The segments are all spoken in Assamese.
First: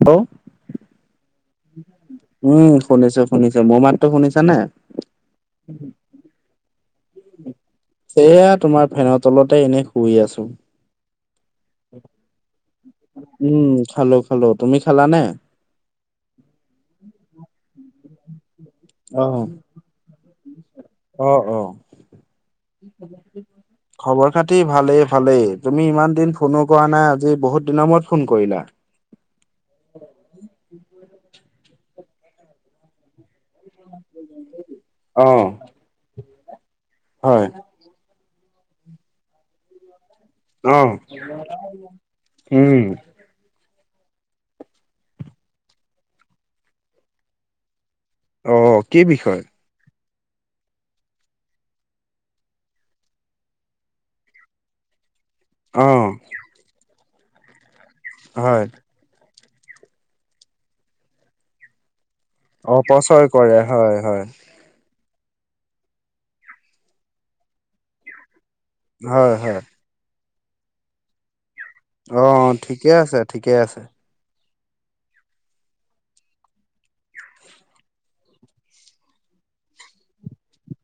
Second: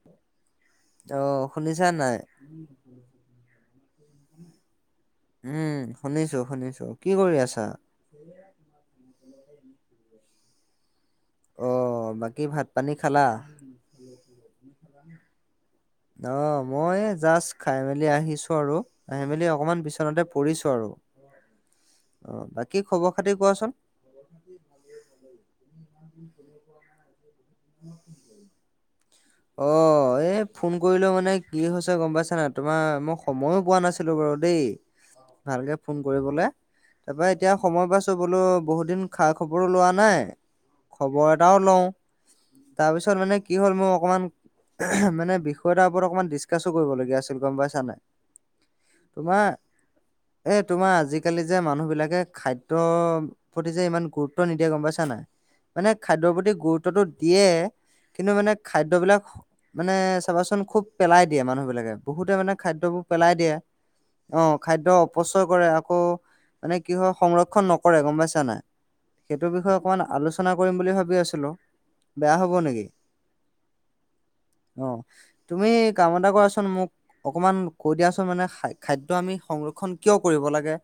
হেল্ল', অ', শুনিছা নাই? উম, শুনিছোঁ, শুনিছোঁ। মোৰ মাতটো শুনিছা নে? উম, শুনিছোঁ, শুনিছোঁ। কি কৰি আছা? এইয়া তোমাৰ ফেনৰ তলতে এনেই শুই আছোঁ। অ', বাকী ভাত পানী খালা? উম, খালোঁ, খালোঁ। তুমি খালানে? অ', মই এই জাষ্ট খাই-মেলি আহিছোঁ আৰু অ আহি-মেলি অকমান বিচনাতে পৰিছোঁ আৰু। অ, বাকী খবৰ-খাতি কোৱাচোন। খবৰ-খাতি ভালেই, ভালেই। তুমি ইমান দিন ফোনো কৰা নাই। আজি বহুত দিনৰ মূৰত ফোন কৰিলা। অ', এই ফোন কৰিলোঁ মানে কি হৈছে গম পাইছা না, তোমাৰ মই সময়ো পোৱা নাছিলোঁ বাৰু দেই, অ ভালকে ফোন কৰিবলে। তাৰপাই হয় এতিয়া সময় পাইছোঁ। বোলো বহুত দিন খা-খবৰ ও লোৱা নাই। অ খবৰ এটাও লওঁ, উম তাৰপিছত মানে কি হ'ল, মোৰ অকণমান মানে বিষয় এটাৰ ওপৰত অকমান ডিছকাছো কৰিবলগীয়া আছিল। গম পাইছা নাই। অ, কি বিষয়? তোমাৰ এ, তোমাৰ আজিকালি যে মানুহ বিলাকে খাদ্য প্ৰতি যে ইমান গুৰুত্ব নিদিয়ে গম পাইছা নাই। অ মানে, খাদ্যৰ প্ৰতি গুৰুত্বটো দিয়ে, কিন্তু মানে হয় খাদ্য বিলাক মানে চাবাচোন, খুব পেলাই দিয়ে মানুহ বিলাকে। বহুতে মানে খাদ্যবোৰ অপচয় পেলাই দিয়ে, কৰে হয় হয় অ খাদ্য অপচয় কৰে আকৌ মানে কি হয় সংৰক্ষণ নকৰে গম পাইছা নাই। হয় সেইটো হয় বিষয়ে অকণমান আলোচনা কৰিম বুলি ভাবি আছিলোঁ। অ', ঠিকে আছে, ঠিকে আছে। অ', তুমি কাম এটা কৰাচোন মোক অকমান কৈ দিয়াচোন মানে খাদ্য আমি সংৰক্ষণ কিয় কৰিব লাগে?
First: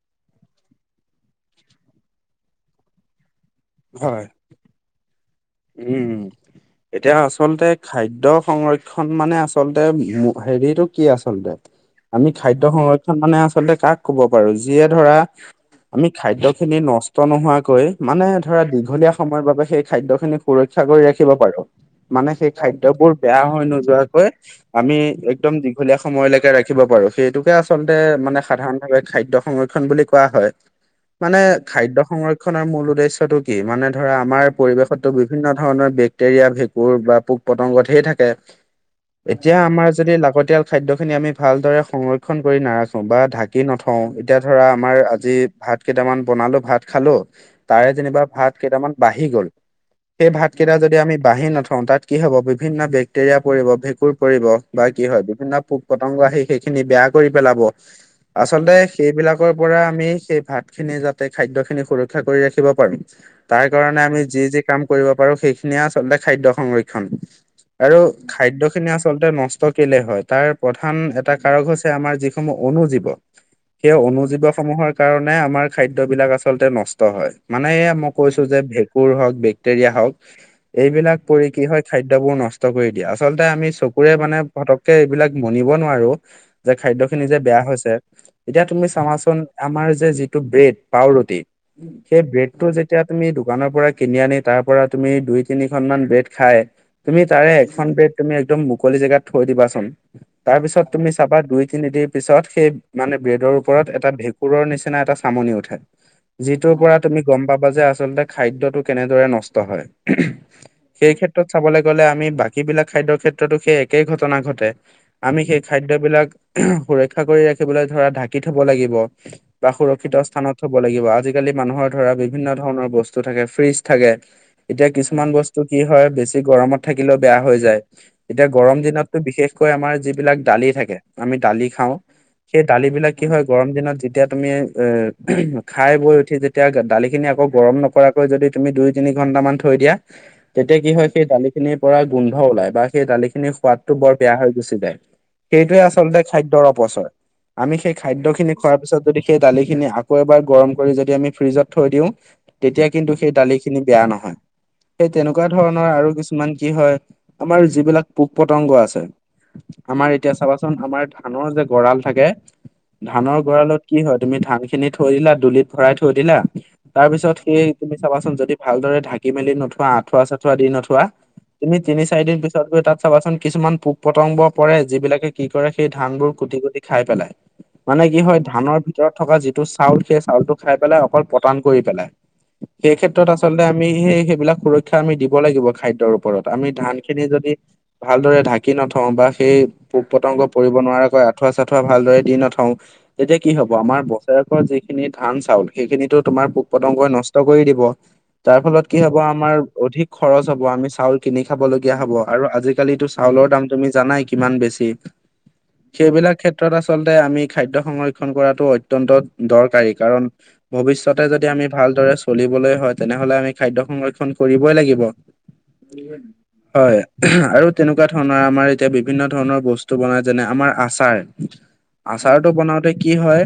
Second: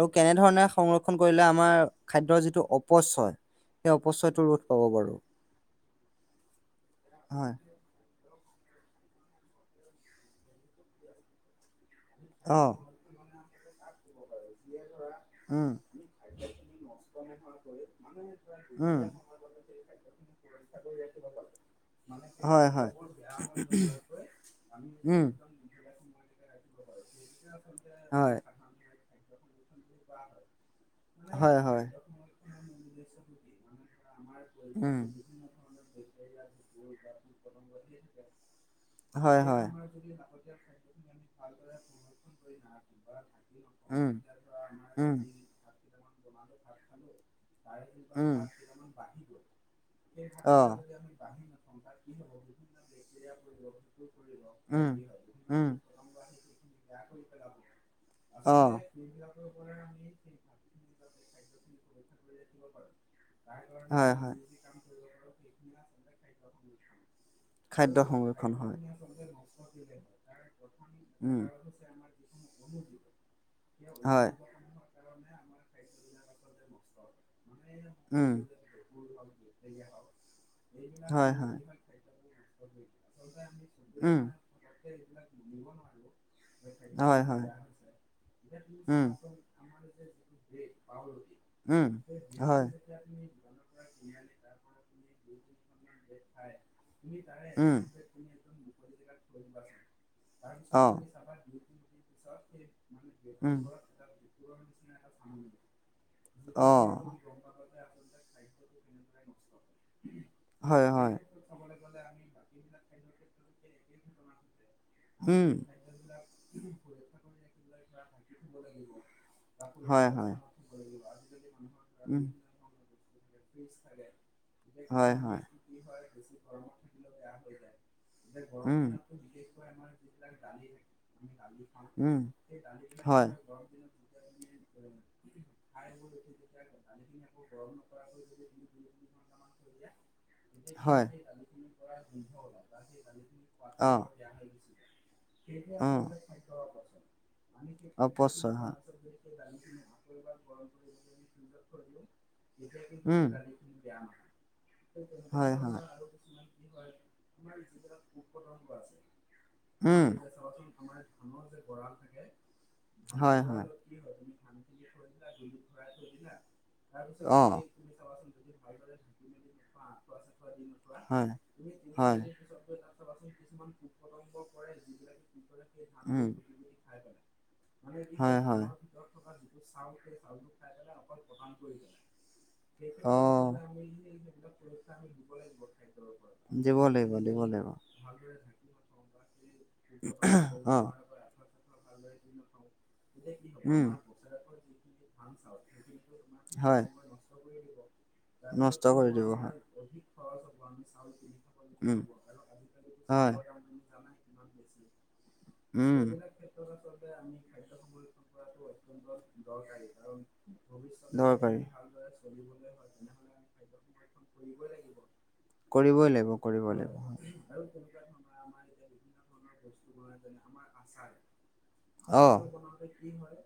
আৰু কেনেধৰণে সংৰক্ষণ কৰিলে আমাৰ খাদ্যৰ যিটো অপচয় সেই হয় অপচয়টো ৰোধ পাব বাৰু? উম, এতিয়া হয় আচলতে খাদ্য সংৰক্ষণ মানে আচলতে হেৰিটো কি আচলতে? আমি খাদ্য অ', সংৰক্ষণ মানে আচলতে কাক ক'ব পাৰোঁ‌? যিয়ে ধৰা উম, আমি খাদ্য খিনি নষ্ট নোহোৱাকৈ মানে ধৰা উম। দীঘলীয়া সময়ৰ বাবে সেই খাদ্যখিনি ৰক্ষা কৰি ৰাখিব পাৰোঁ‌, মানে সেই হয়, হয়, খাদ্যবোৰ বেয়া হৈ নোযোৱাকৈ আমি উম, একদম দীঘলীয়া সময়লেকে ৰাখিব পাৰো সেইটোকে আচলতে হয়, মানে সাধাৰণভাৱে খাদ্য সংৰক্ষণ বুলি কোৱা হয়। মানে হয়, হয়, খাদ্য সংৰক্ষনৰ মূল উদ্দেশ্যটো কি? মানে ধৰা আমাৰ উম, পৰিৱেশত বিভিন্ন ধৰণৰ বেক্টেৰিয়া ভেঁকুৰ বা পোক পতংগ ধেই থাকে হয়, এতিয়া হয়, আমাৰ যদি লাগতিয়াল খাদ্য খিনি আমি ভালদৰে সংৰক্ষন কৰি নাৰাখোঁ‌ বা ঢাকি নথওঁ উম, ধৰা আমাৰ উম, আজি ভাত কেইটামান বনালোঁ‌ ভাত খালোঁ‌ তাৰে যেনিবা উম, ভাত কেইটামান বাঢ়ি গ'ল সেই অ', ভাতকেইটা যদি আমি বঢ়ি নথওঁ তাত কি হ'ব বিভিন্ন বেক্টেৰিয়া পৰিব, ভেঁকুৰ পৰিব বা উম, কি হয়? বিভিন্ন উম, পোক, পতংগ, আহি সেইখিনি বেয়া কৰি পেলাব আচলতে অ', সেইবিলাকৰ পৰা আমি সেই ভাতখিনি যাতে খাদ্যখিনি সুৰক্ষা কৰি ৰাখিব পাৰিম তাৰ কাৰণে হয়, আমি হয়, যি যি কাম কৰিব পাৰোঁ‌, সেইখিনিয়ে আচলতে খাদ্য সংৰক্ষণ। খা আৰু খাদ্যখিনি আচলতে নষ্ট কেলে হয় তাৰ প্ৰধান এটা উম, কাৰক হৈছে আমাৰ যিসমূহ অনুুজীৱ [unintelligible] অনু জীৱসমূহৰ কাৰণে আমাৰ খাদ্যবিলাক আচলতে নষ্ট হয়। মানে মই উম, কৈছো যে, ভেঁকুৰ হওক, বেক্টেৰিয়া হওক, এইবিলাক হয়, পৰি হয়, কি হয় খাদ্যবোৰ নষ্ট কৰি দিয়ে, আচলতে আমি চকুৰে উম। মানে পতককে এইবিলাক মনিব নোৱাৰোঁ‌। যে খাদ্য হয় খিনি যে হয় বেয়া হৈছে। এতিয়া তুমি উম চাবাচোন আমাৰ যে যিটো ব্ৰেড, পাওৰুটি উম সেই ব্ৰেডটো হয় যে তেতিয়া তুমি দোকানৰ পৰা কিনি আনি তাৰ পৰা তুমি দুই তিনিখনমান ব্ৰেড খাই তুমি তাৰে উম এখন ব্ৰেড তুমি একদম মুকলি জেগাত থৈ দিবাচোন। তাৰ পিছত অ তুমি চাবা দুই তিনিদিনৰ পিছত সেই মানে ব্ৰেডৰ উম ওপৰত এটা ভেঁকুৰৰ নিচিনা এটা চামনি উঠে, অ যিটোৰ পৰা তুমি গম পাবা যে আচলতে খাদ্যটো কেনেদৰে নষ্ট হয়, হয় সেই হয় ক্ষেত্ৰ ক্ষেত্ৰত চাবলে গ'লে আমি বাকী বিলাক খাদ্যৰ ক্ষেত্ৰতো সেই একেই ঘটনা ঘটে। আমি উম সেই খাদ্যবিলাক সুৰক্ষা কৰি ৰাখিবলৈ ধৰা ঢাকি থ'ব লাগিব। বা হয় সুৰক্ষিত হয় স্থানত থ'ব লাগিব, আজিকালি মানুহৰ ধৰা উম বিভিন্ন ধৰণৰ বস্তু থাকে, ফ্ৰিজ থাকে। এতিয়া হয় কিছুমান হয় বস্তু কি হয়, বেছি গৰমত থাকিলেও বেয়া হৈ যায়। এতিয়া গৰম উম দিনতো বিশেষকৈ আমাৰ যিবিলাক দালি থাকে, আমি দালি খাওঁ উম সেই দালিবিলাক কি হয় গৰম দিনত যেতিয়া তুমি এ খাই বৈ উঠি যেতিয়া তেতিয়া দালিখিনি আকৌ গৰম নকৰাকৈ যদি তুমি দুই তিনি ঘন্টামান থৈ দিয়া তেতিয়া কি হয়, সেই দালিখিনিৰ পৰা গোন্ধ ওলাই বা সেই দালিখিনিৰ অ সোৱাদটো বৰ বেয়া হৈ গুচি যায়, সেইটোৱে অ আচলতে খাদ্যৰ অপচয়। আমি সেই অপচয় খাদ্যখিনি হয় খোৱাৰ পিছত যদি সেই দালিখিনি আকৌ এবাৰ গৰম কৰি যদি আমি ফ্ৰিজত থই দিওঁ তেতিয়া কিন্তু উম সেই দালিখিনি বেয়া নহয়। সেই তেনেকুৱা হয় হয় ধৰণৰ আৰু কিছুমান কি হয়, আমাৰ যিবিলাক পোক পতংগ আছে উম আমাৰ এতিয়া চাবাচোন আমাৰ ধানৰ যে গঁড়াল থাকে ধানৰ হয় হয় গঁড়ালত কি হয়, তুমি ধান খিনি থৈ দিলা, দুলিত ভৰাই থৈ দিলা তাৰপিছত অ সেই তুমি চাবাচোন যদি ভালদৰে ঢাকি মেলি নোথোৱা আঠুৱা -চাঠুৱা দি নোথোৱা হয় তুমি তিনি হয় চাৰিদিন- দুদিন পিছত গৈ‌ তাত চাবাচোন কিছুমান পোক - প্ৰতংগ পৰে যিবিলাকে কি কৰে সেই উম ধানবোৰ কুটি কুটি খাই পেলাই মানে কি হয় ধানৰ ভিতৰত থকা যিটো চাউল সেই চাউলটো খাই পেলাই অকল পতান কৰি পেলাই। অ। এইক্ষেত্ৰত আচলতে আমি সেই সেইবিলাক সুৰক্ষা আমি দিব লাগিব খাদ্যৰ ওপৰত আমি দিব ধান লাগিব খিনি দিব যদি লাগিব ভালদৰে ঢাকি নথওঁ বা সেই পোক -পতংগ পৰিব অ নোৱাৰাকৈ আঠুৱা চাঠুৱা ভালদৰে দি নথওঁ। তেতিয়া কি হ'ব উম আমাৰ বছৰেকৰ যিখিনি ধান- চাউল সেইখিনিতো তোমাৰ পোক হয় -পতংগই নষ্ট কৰি দিব। তাৰ নষ্ট ফলত কি কৰি হ'ব দিব হয় আমাৰ অধিক খৰচ হ'ব আমি চাউল কিনি খাবলগীয়া উম হ'ব আৰু আজিকালিটো হয় চাউলৰ দাম- তুমি জানাই কিমান বেছি। উম সেইবিলাক ক্ষেত্ৰত আচলতে আমি খাদ্য সংৰক্ষন কৰাটো অত্যন্ত দৰকাৰী কাৰণ- ভৱিষ্যতে যদি দৰকাৰী আমি ভালদৰে চলিবলৈ হয়, তেনেহলে আমি খাদ্য সংৰক্ষণ কৰিবই লাগিব। কৰিবই লাগিব কৰিবই লাগিব হয় আৰু তেনে তেনকুৱা ধৰণৰ আমাৰ এতিয়া বিভিন্ন ধৰণৰ বস্তু বনাই যেনে আমাৰ আচাৰ অ আচাৰতটো বনাওঁতে কি হয়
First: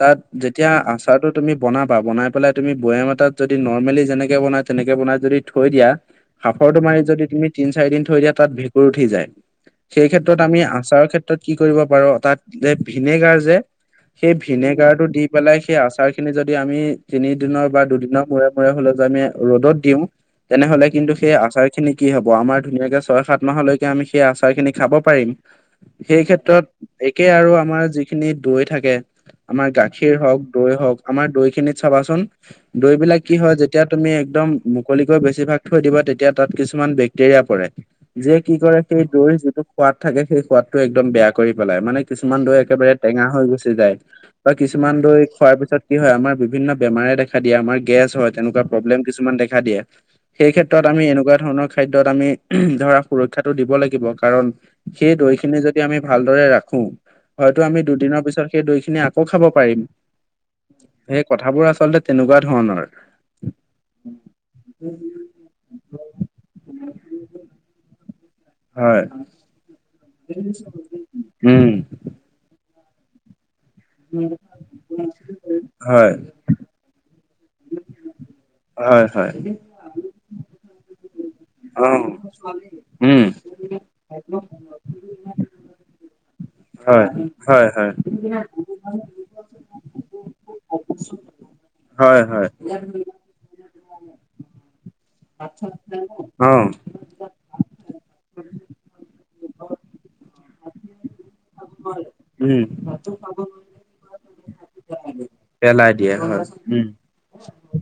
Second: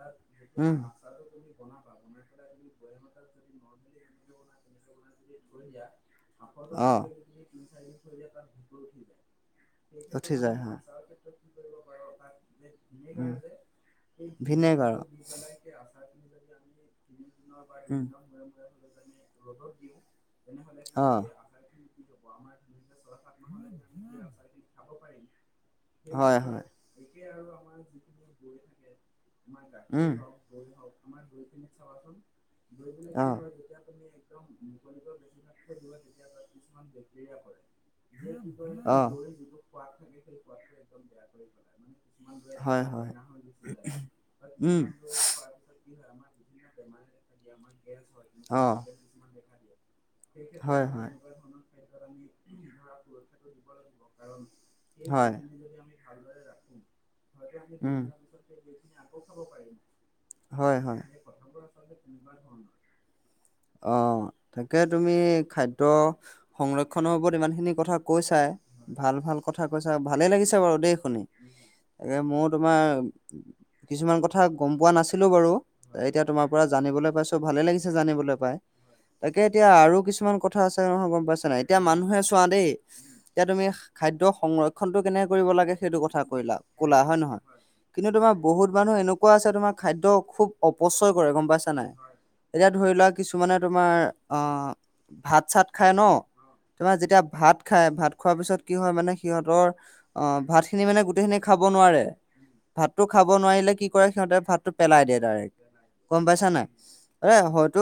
তাত যেতিয়া উম আচাৰটো তুমি বনাবা বনাই পেলাই তুমি বৈয়াম এটাত যদি নৰ্মেলি যেনেকে বনাই তেনেকে বনাই যদি থৈ দিয়া সাঁফৰটো অ মাৰি যদি তুমি তিন -চাৰি দিন থৈ দিয়া তাত ভেঁকুৰ উঠি যায়। উঠি সেইক্ষেত্ৰত যায় আমি হয় আচাৰৰ ক্ষেত্ৰত কি কৰিব পাৰোঁ তাত যে উম ভিনেগাৰ যে সেই ভিনেগাৰ ভিনেগাৰটো দি পেলাই সেই আচাৰ খিনি যদি আমি- তিনিদিনৰ বা উম দুদিনৰ মূৰে মূৰে হলেতো আমি ৰ'দত দিওঁ তেনেহলে অ কিন্তু সেই আচাৰ খিনি কি হ'ব আমাৰ ধুনীয়াকে ছয়- সাত মাহলৈকে আমি সেই আচাৰখিনি খাব পাৰিম। হয় হয় সেইক্ষেত্ৰত একে আৰু আমাৰ যিখিনি দৈ থাকে আমাৰ উম গাখীৰ হওঁক দৈ হওঁক আমাৰ দৈখিনিত চাবাচোন দৈবিলাক অ যেতিয়া তুমি একদম মুকলিকৈ বেছিভাগ থৈ দিবা তেতিয়া তাত কিছুমান বেক্টেৰিয়া পৰে। যে কি কৰে অ সেই দৈৰ যিটো সোৱাদ থাকে সেই সোৱাদটো একদম বেয়া কৰি পেলাই মানে কিছুমান দৈ হয় একেবাৰে হয় টেঙা হৈ গুচি যায় বা উম কিছুমান দৈত খোৱাৰ পিছত কি হয় আমাৰ বিভিন্ন বেমাৰে দেখা দিয়ে, আমাৰ গেছ হয়, তেনেকুৱা অ প্ৰব্লেম কিছুমান দেখা দিয়ে। সেইক্ষেত্ৰত হয় আমি হয় এনেকুৱা ধৰণৰ খাদ্যত আমি ধৰা সুৰক্ষাতটো দিব লাগিব কাৰণ সেই হয় দৈখিনি যদি আমি ভালদৰে ৰাখো হয়তো আমি উম দুদিনৰ পিছত সেই দৈখিনি আকৌ খাব পাৰিম। হয় হয়। সেই কথাবোৰ আচলতে তেনেকুৱা ধৰণৰ। অঁ তাকে তুমি খাদ্য সংৰক্ষণৰ ওপৰত ইমানখিনি কথা কৈছাই। হয় ভাল ভাল কথা কৈছা ভালে লাগিছে বাৰু দেই শুনি উম তাকে মোৰ তোমাৰ কিছুমান কথা গম পোৱা নাছিলো বাৰু হয় এতিয়া তোমাৰ পৰা জানিবলৈ পাইছো ভালে লাগিছে জানিবলৈ। পাই। হয় হয়। তাকে এতিয়া আৰু কিছুমান কথা আছে নহয় গম পাইছে নাই এতিয়া অ', মানুহে চোৱা দেই উম এতিয়া তুমি খাদ্য সংৰক্ষণটো কেনেকে কৰিব লাগে সেইটো কথা কলা কলা হয় নে নহয়? কিন্তু তোমাৰ বহুত মানুহ এনেকুৱা আছে তোমাৰ খাদ্য খুব অপচয় কৰে গম পাইছা নে নাই? হয় হয় এতিয়া ধৰি লোৱা কিছুমানে তোমাৰ আহ ভাত চাত খাই ন? অ', তোমাৰ যেতিয়া ভাত খাই ভাত খোৱাৰ পিছত কি হয় মানে সিহঁতৰ, অ ভাত খিনি মানে গোটেই খিনি খাব নোৱাৰে। উম ভাতটো খাব নোৱাৰিলে কি কৰে সিহঁতে ভাতটো পেলাই দিয়ে ডাইৰেক্ট, পেলাই দিয়ে গম হয় পাইছা নাই? উম এ হয়তো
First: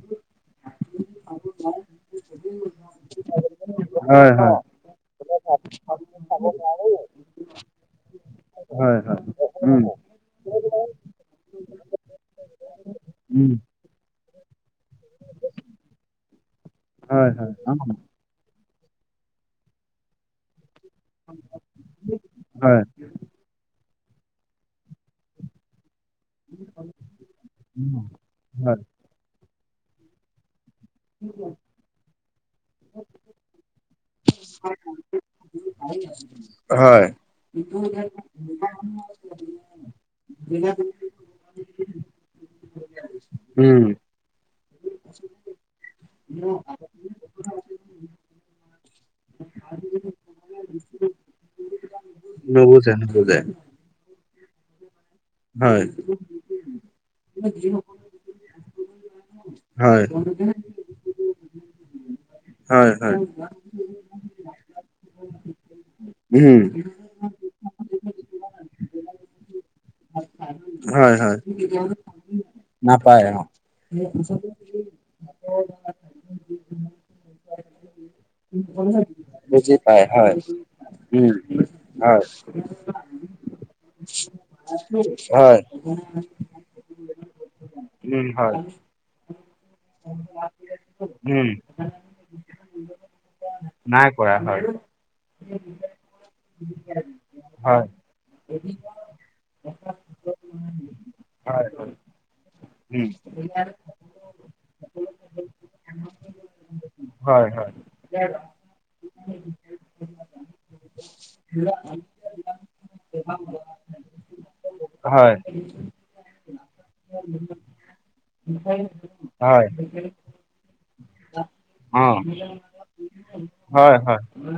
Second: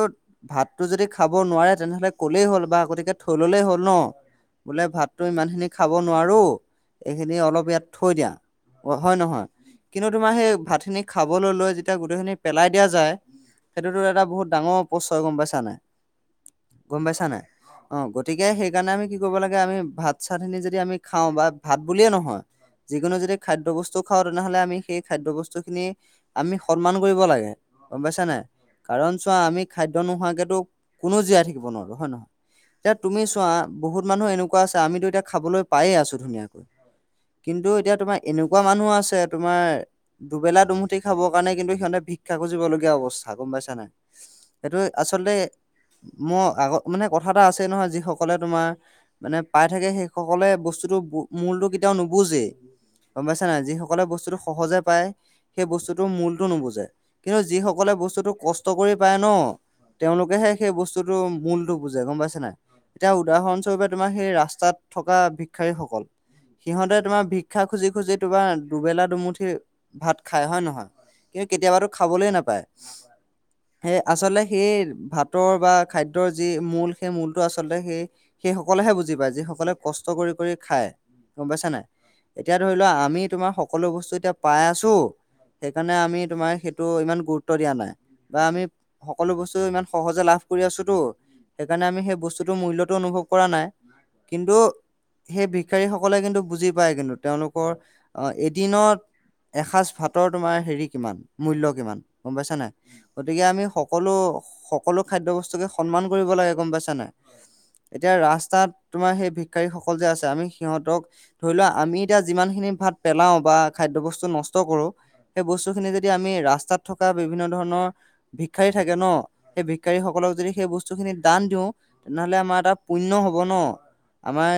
ভাতটো যদি খাব নোৱাৰে তেনেহ'লে ক'লেই হ'ল বা গতিকে থৈ ললেই হ'ল ন, হয় হয় বোলে ভাতটো ইমানখিনি খাব নোৱাৰো এইখিনি অলপ ইয়াত থৈ দিয়া। অ হয় নহয়? কিন্তু তোমাৰ সেই ভাতখিনি খাবলৈ লৈ যেতিয়া গোটেইখিনি পেলাই দিয়া যায় উম সেইটোতো এটা বহুত ডাঙৰ অপচয় গম পাইছা নাই, গম পাইছা হয় নাই? হয় অ গতিকে সেইকাৰণে আমি কি কৰিব লাগে আমি ভাত চাতখিনি যদি আমি খাওঁ বা ভাত বুলিয়ে নহয় হয় যিকোনো যদি খাদ্য বস্তু খাওঁ তেনেহলে আমি সেই খাদ্যবস্তু খিনি আমি সন্মান কৰিব লাগে গম পাইছা নাই? কাৰণ চোৱা আমি খাদ্য নোহোৱাকেতো কোনো জীয়াই থাকিব নোৱাৰো, হয় নহয়? এতিয়া তুমি চোৱা বহুত মানুহ এনেকুৱা আছে আমিতো এতিয়া খাবলৈ পায়ে আছো ধুনীয়াকৈ হয় হয়, কিন্তু এতিয়া তোমাৰ এনেকুৱা মানুহ আছে তোমাৰ দুবেলা দুমুঠি খাবৰ কাৰণে কিন্তু সিহঁতে ভি ক্ষা খুজিবলগীয়া অৱস্থা, গম পাইছা উম নাই? সেইটো আচলতে, মোৰ আগত মানে কথা এটা আছেই নহয় যিসকলে তোমাৰ মানে পাই থাকে সেইসকলে বস্তুতটো মূলতটো তেওঁ নুবুজেই নুবুজে গম নুবুজে পাইছা নাই? যি সকলে বস্তুটো সহজে পায় সেই হয় বস্তুটোৰ মূলতটো নুবুজে কিন্তু যিসকলে বস্তুটো কষ্ট কৰি পায় ন, হয় তেওঁলোকেহে সেই বস্তুটোৰ মূলটো বুজে গম পাইছে নাই? হয় এতিয়া হয় উদাহৰণস্বৰূপে তোমাৰ সেই ৰাস্তাত থকা ভিক্ষাৰীসকল, উম সিহঁতে তোমাৰ ভিক ক্ষা খুজি খুজি তোমাৰ দুবেলা দুমুঠি ভাত খাই হয় নহয়? কিন্তু কেতিয়াবাতো খাবলে নাপায়, নাপায় অ সেই আচলতে সেই ভাতৰ বা খাদ্যৰ যি মূল সেই মূলটো আচলতে সেই সেইসকলেহে বুজি পায়, যিসকলে বুজি পায় কষ্ট হয় কৰি কৰি খায় উম গম পাইছাঁ নাই? হয় এতিয়া ধৰি লোৱা আমি তোমাৰ সকলো বস্তু এতিয়া পাই আছো, হয় সেইকাৰণে আমি তোমাৰ সেই টো ইমান গুৰুত্ব দিয়া নাই। উম, বা হয়। আমি সকলো বস্তু ইমান সহজে লাভ কৰি আছোতো, উম সেইকাৰণে আমি সেই বস্তুতৰ মূল্যতটো অনুভৱ ক কৰা নাই। কৰা কিন্তু হয় সেই ভিক্ষাৰীসকলে কিন্তু বুজি পায় কিন্তু তেওঁলোকৰ হয় অ এদিনত, এসাঁজ ভাতৰ তোমাৰ হেৰি কিমান মূল্য হয় কিমান গম পাইছা নাই? উম গতিকে আমি সকলো সকলো খাদ্য বস্তুকে সন্মান কৰিব লাগে গম পাইছা নাই? হয় হয় এতিয়া ৰাস্তাত তোমাৰ সেই ভিক্ষাৰীসকল যে আছে, আমি সিহঁতক ধৰি লোৱা আমি এতিয়া যিমান খিনি ভাত পেলাও বা খাদ্য বস্তু নষ্ট কৰো হয় সেই বস্তুখিনি যদি আমি ৰাস্তাত থকা বিভিন্ন ধৰণৰ ভিক্ষাৰী থাকে ন? সেই হয় ভিক্ষাৰীসকলক যদি সেই বস্তুখিনি দান দিওঁ অ তেনেহলে আমাৰ এটা পুণ্য হব ন? হয় হয় আমাৰ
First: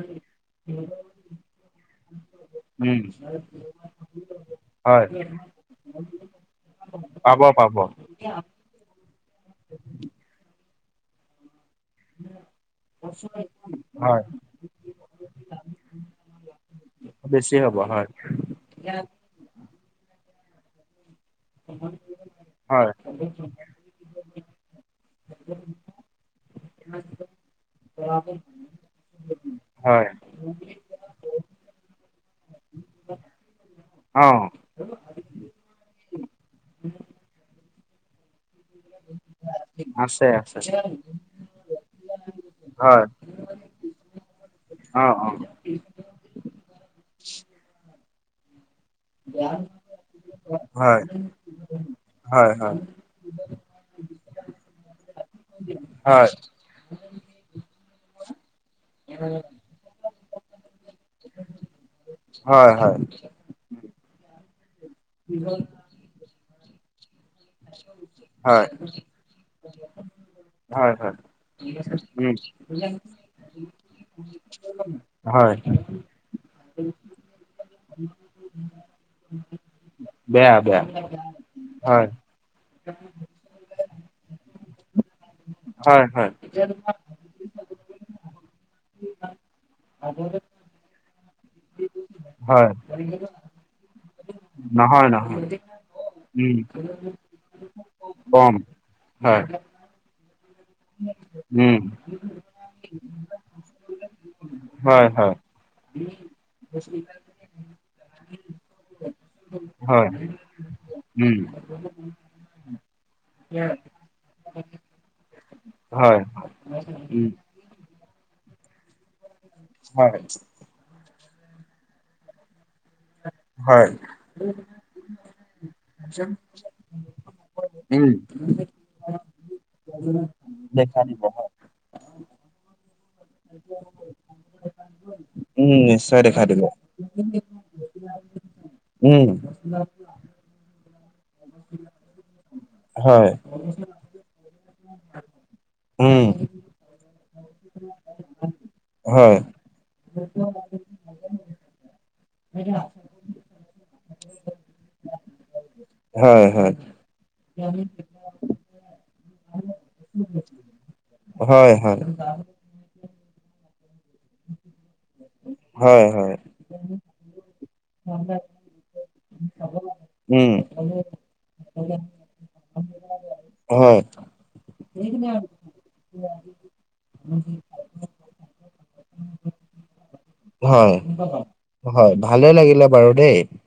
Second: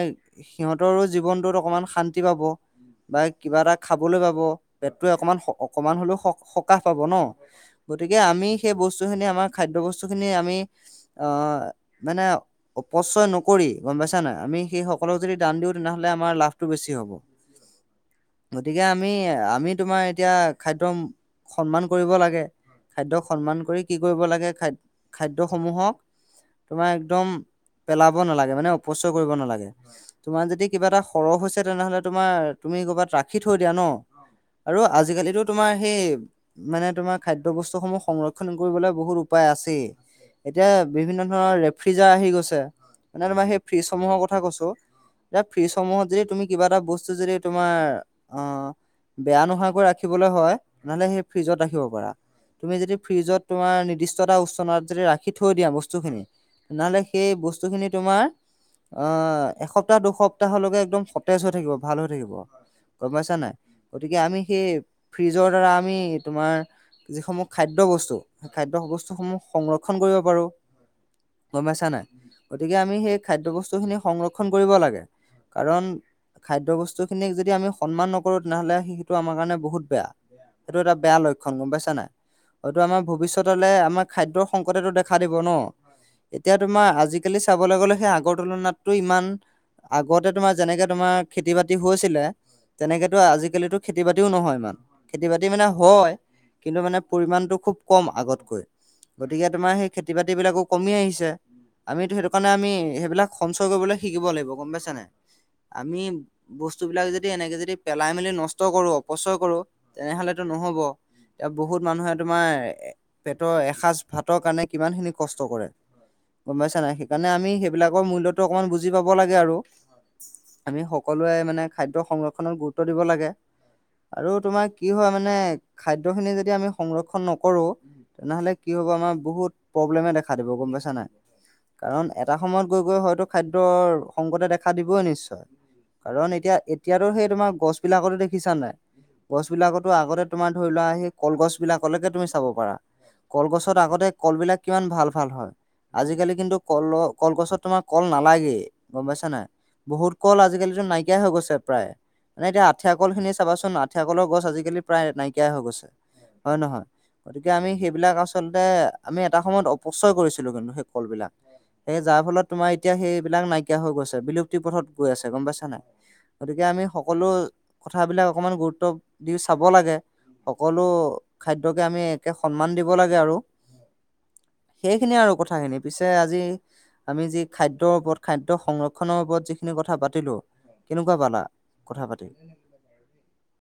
সিহঁতৰো জীৱনটোত অকনমান শান্তি পাব উম বা কিবা এটা খাবলৈ পাব। হয় পেটটোৱে অকমান -অকমান হলেও সকাহ পাব ন? গতিকে আমি সেই বস্তুখিনি আমাৰ খাদ্য বস্তুখিনি আমি আহ মানে অপচয় নকৰি, গম পাইছা হয় নাই? আমি সেইসকলক যদি দান দিওঁ তেনেহলে আমাৰ লাভটো বেছি হ'ব। বেচি হ'ব হয়। গতিকে আমি -আমি তোমাৰ এতিয়া খাদ্যক সন্মান কৰিব লাগে, হয় খাদ্য সন্মান কৰি, কি কৰিব লাগে খাদ, খাদ্যসমূহক তোমাৰ একদম পেলাব নালাগে, মানে অপচয় কৰিব নালাগে। হয় তোমাৰ যদি কিবা এটা সৰহ হৈছে, তেনেহ'লে তোমাৰ তুমি ক'ৰবাত ৰাখি থৈ দিয়া ন'। অ'। আৰু আজিকালিতো তোমাৰ সেই মানে তোমাৰ খাদ্য বস্তুসমূহ সংৰক্ষ ক্ষণ কৰিবলে বহুত উপায় আছেই, আছে আছে এতিয়া বিভিন্ন ধৰণৰ ৰেফ্ৰিজাৰ আহি গৈছে। হয় মানে তোমাৰ সেই ফ্ৰিজসমূহৰ কথা কৈছোঁ, অ অ যে ফ্ৰিজসমূহত যদি তুমি কিবা এটা বস্তু যদি তোমাৰ আহ বেয়া নোহোৱাকৈ ৰাখিবলৈ হয়, নহলে সেই ফ্ৰিজত ৰাখিব পাৰা, হয় তুমি হয় যদি ফ্ৰিজত তোমাৰ নিৰ্দিষ্টটা উষ্ণতাত যদি ৰাখ সি থৈ দিয়া বস্তুখিনি, হয় নহ'লে সেই বস্তুখিনি তোমাৰ অহ এসপ্তাহ দুসপ্তাহলৈকে একদম সতেজ হৈ থাকিব ভাল হৈ থাকিব, হয় হয় গম পাইছা নাই? গতিকে আমি সেই ফ্ৰিজৰ দ্বাৰা আমি তোমাৰ যিসমূহ খাই খাদ্য বস্তু, হয় খাদ্য বস্তুসমূহ সংৰক্ষণ কৰিব পাৰোঁ। হয়, হয়। গম পাইছা নাই, উম গতিকে আমি সেই খাদ্য বস্তুখিনি সংৰক্ষণ কৰিব লাগে, হয় কাৰণ খাদ্য বস্তুখিনিক যদি আমি সন্মান নকৰোঁ তেনেহ'লে সেইটো আমাৰ কাৰণে বহুত বেয়া। সেইটো এটা বেয়া লক্ষণ, গম পাইছা হয় নাই? হয়তটো আমাৰ ভৱিষ্যতলে আমাৰ খাদ্যৰ সংকতেটো দেখা দিব ন'। হয় হয় এতিয়া তোমাৰ আজিকালি চাবলে গলে সেই আগৰ তুলনাতটো ইমান আগতে তোমাৰ যেনেকে তোমাৰ খেতি বাতি হৈছিলে হয় তেনেকেতো আজিকালিতো খেতি বাতিও নহয় ইমান, খেতি বাতি মানে হয়। উম, [unintelligible] তো খুব কম আগতকৈ, হয় গতিকে তোমাৰ সেই খেতি বাতি বিলাকো কমি আহিছে, উম আমিতো সেইটো কাৰণে আমি সেইবিলাক সঞ্চয় কৰিবলৈ শিকিব লাগিব, গম পাইছা নাই? হয় হয় আমি বস্তু বিলাক যদি এনেকে যদি পেলাই মেলি নষ্ট কৰোঁ, অপচয় কৰোঁ। হয় তেনেহলেতো নহব। উম বহুত মানুহে তোমাৰ পেটৰ এসাঁজ ভাতৰ কাৰণে কিমানখিনি কষ্ট কৰে। হয় গম পাইছা নাই, উম সেইকাৰণে আমি সেইবিলাকৰ মূল্যটো অকনমান বুজি পাব লাগে আৰু। হয়। আমি সকলোৱে মানে খাদ্য সংৰক্ষণৰ গুৰুত্ব গুৰুত্ব দিব লাগে, হয় আৰু তোমাৰ কি হয় মানে খাদ্য খিনি যদি আমি সংৰক্ষন নকৰোঁ, উম তেনেহলে কি হ'ব, আমাৰ বহুত প্ৰব্লেম দেখা দিব, গম পাইছা দেখা নাই? দিব হয় কাৰণ এটা সময়ত গৈ-গৈ হয়তো খাদ্যৰ সংকটে দেখা দিবই নিশ্চয়। উম নিশ্চয় কাৰণ দেখা এতিয়া, দিব এতিয়াতো সেই তোমাৰ গছ বিলাকতো দেখিছা নাই, উম গছ বিলাকতো আগতে তোমাৰ ধৰি লোৱা সেই কল গছ বিলাকলেকে তুমি চাব পাৰা, হয় কল গছ আগতে কল বিলাক কি ভাল-ভাল হয়, আজি উম কালি কিন্তু কল, কলগছত তোমাৰ কল নালাগেই, গম পাইছা হয় নাই? বহুত কল আজিকালিতো নাইকিয়াই হৈ গৈছে প্ৰায়। মানে এতিয়া আঠিয়া কল খিনি চাবাচোন, আঠিয়া কলৰ গছ আজিকালি প্ৰায় নাইকিয়াই হৈ গৈছে। হয় নহয়, গতিকে আমি সেইবিলাক আচলতে আমি এটা সময়ত অপচয় কৰিছিলোঁ কিন্তু সেইবোৰ কল বিলাক, হয় সেই হয় যাৰ ফলত তোমাৰ এতিয়া সেইবিলাক নাই কিয়া হৈ গৈছে, বিলুপ্তি পথত গৈ আছে, গম পাইছা নাই? হয় হয় গতিকে আমি সকলো কথাবিলাক অকমান গুৰুত্ব দি চাব লাগে। উম। সকলো খাদ্যকে আমি একে সন্মান দিব লাগে আৰু হয় সেইখিনিয়ে আৰু কথাখিনি। পিছে আজি আমি যি খাদ্যৰ ওপৰত খাদ্য সংৰক্ষণৰ ওপৰত যিখিনি কথা পাতিলোঁ হয়, হয় ভালে লাগিলে বাৰু দেই।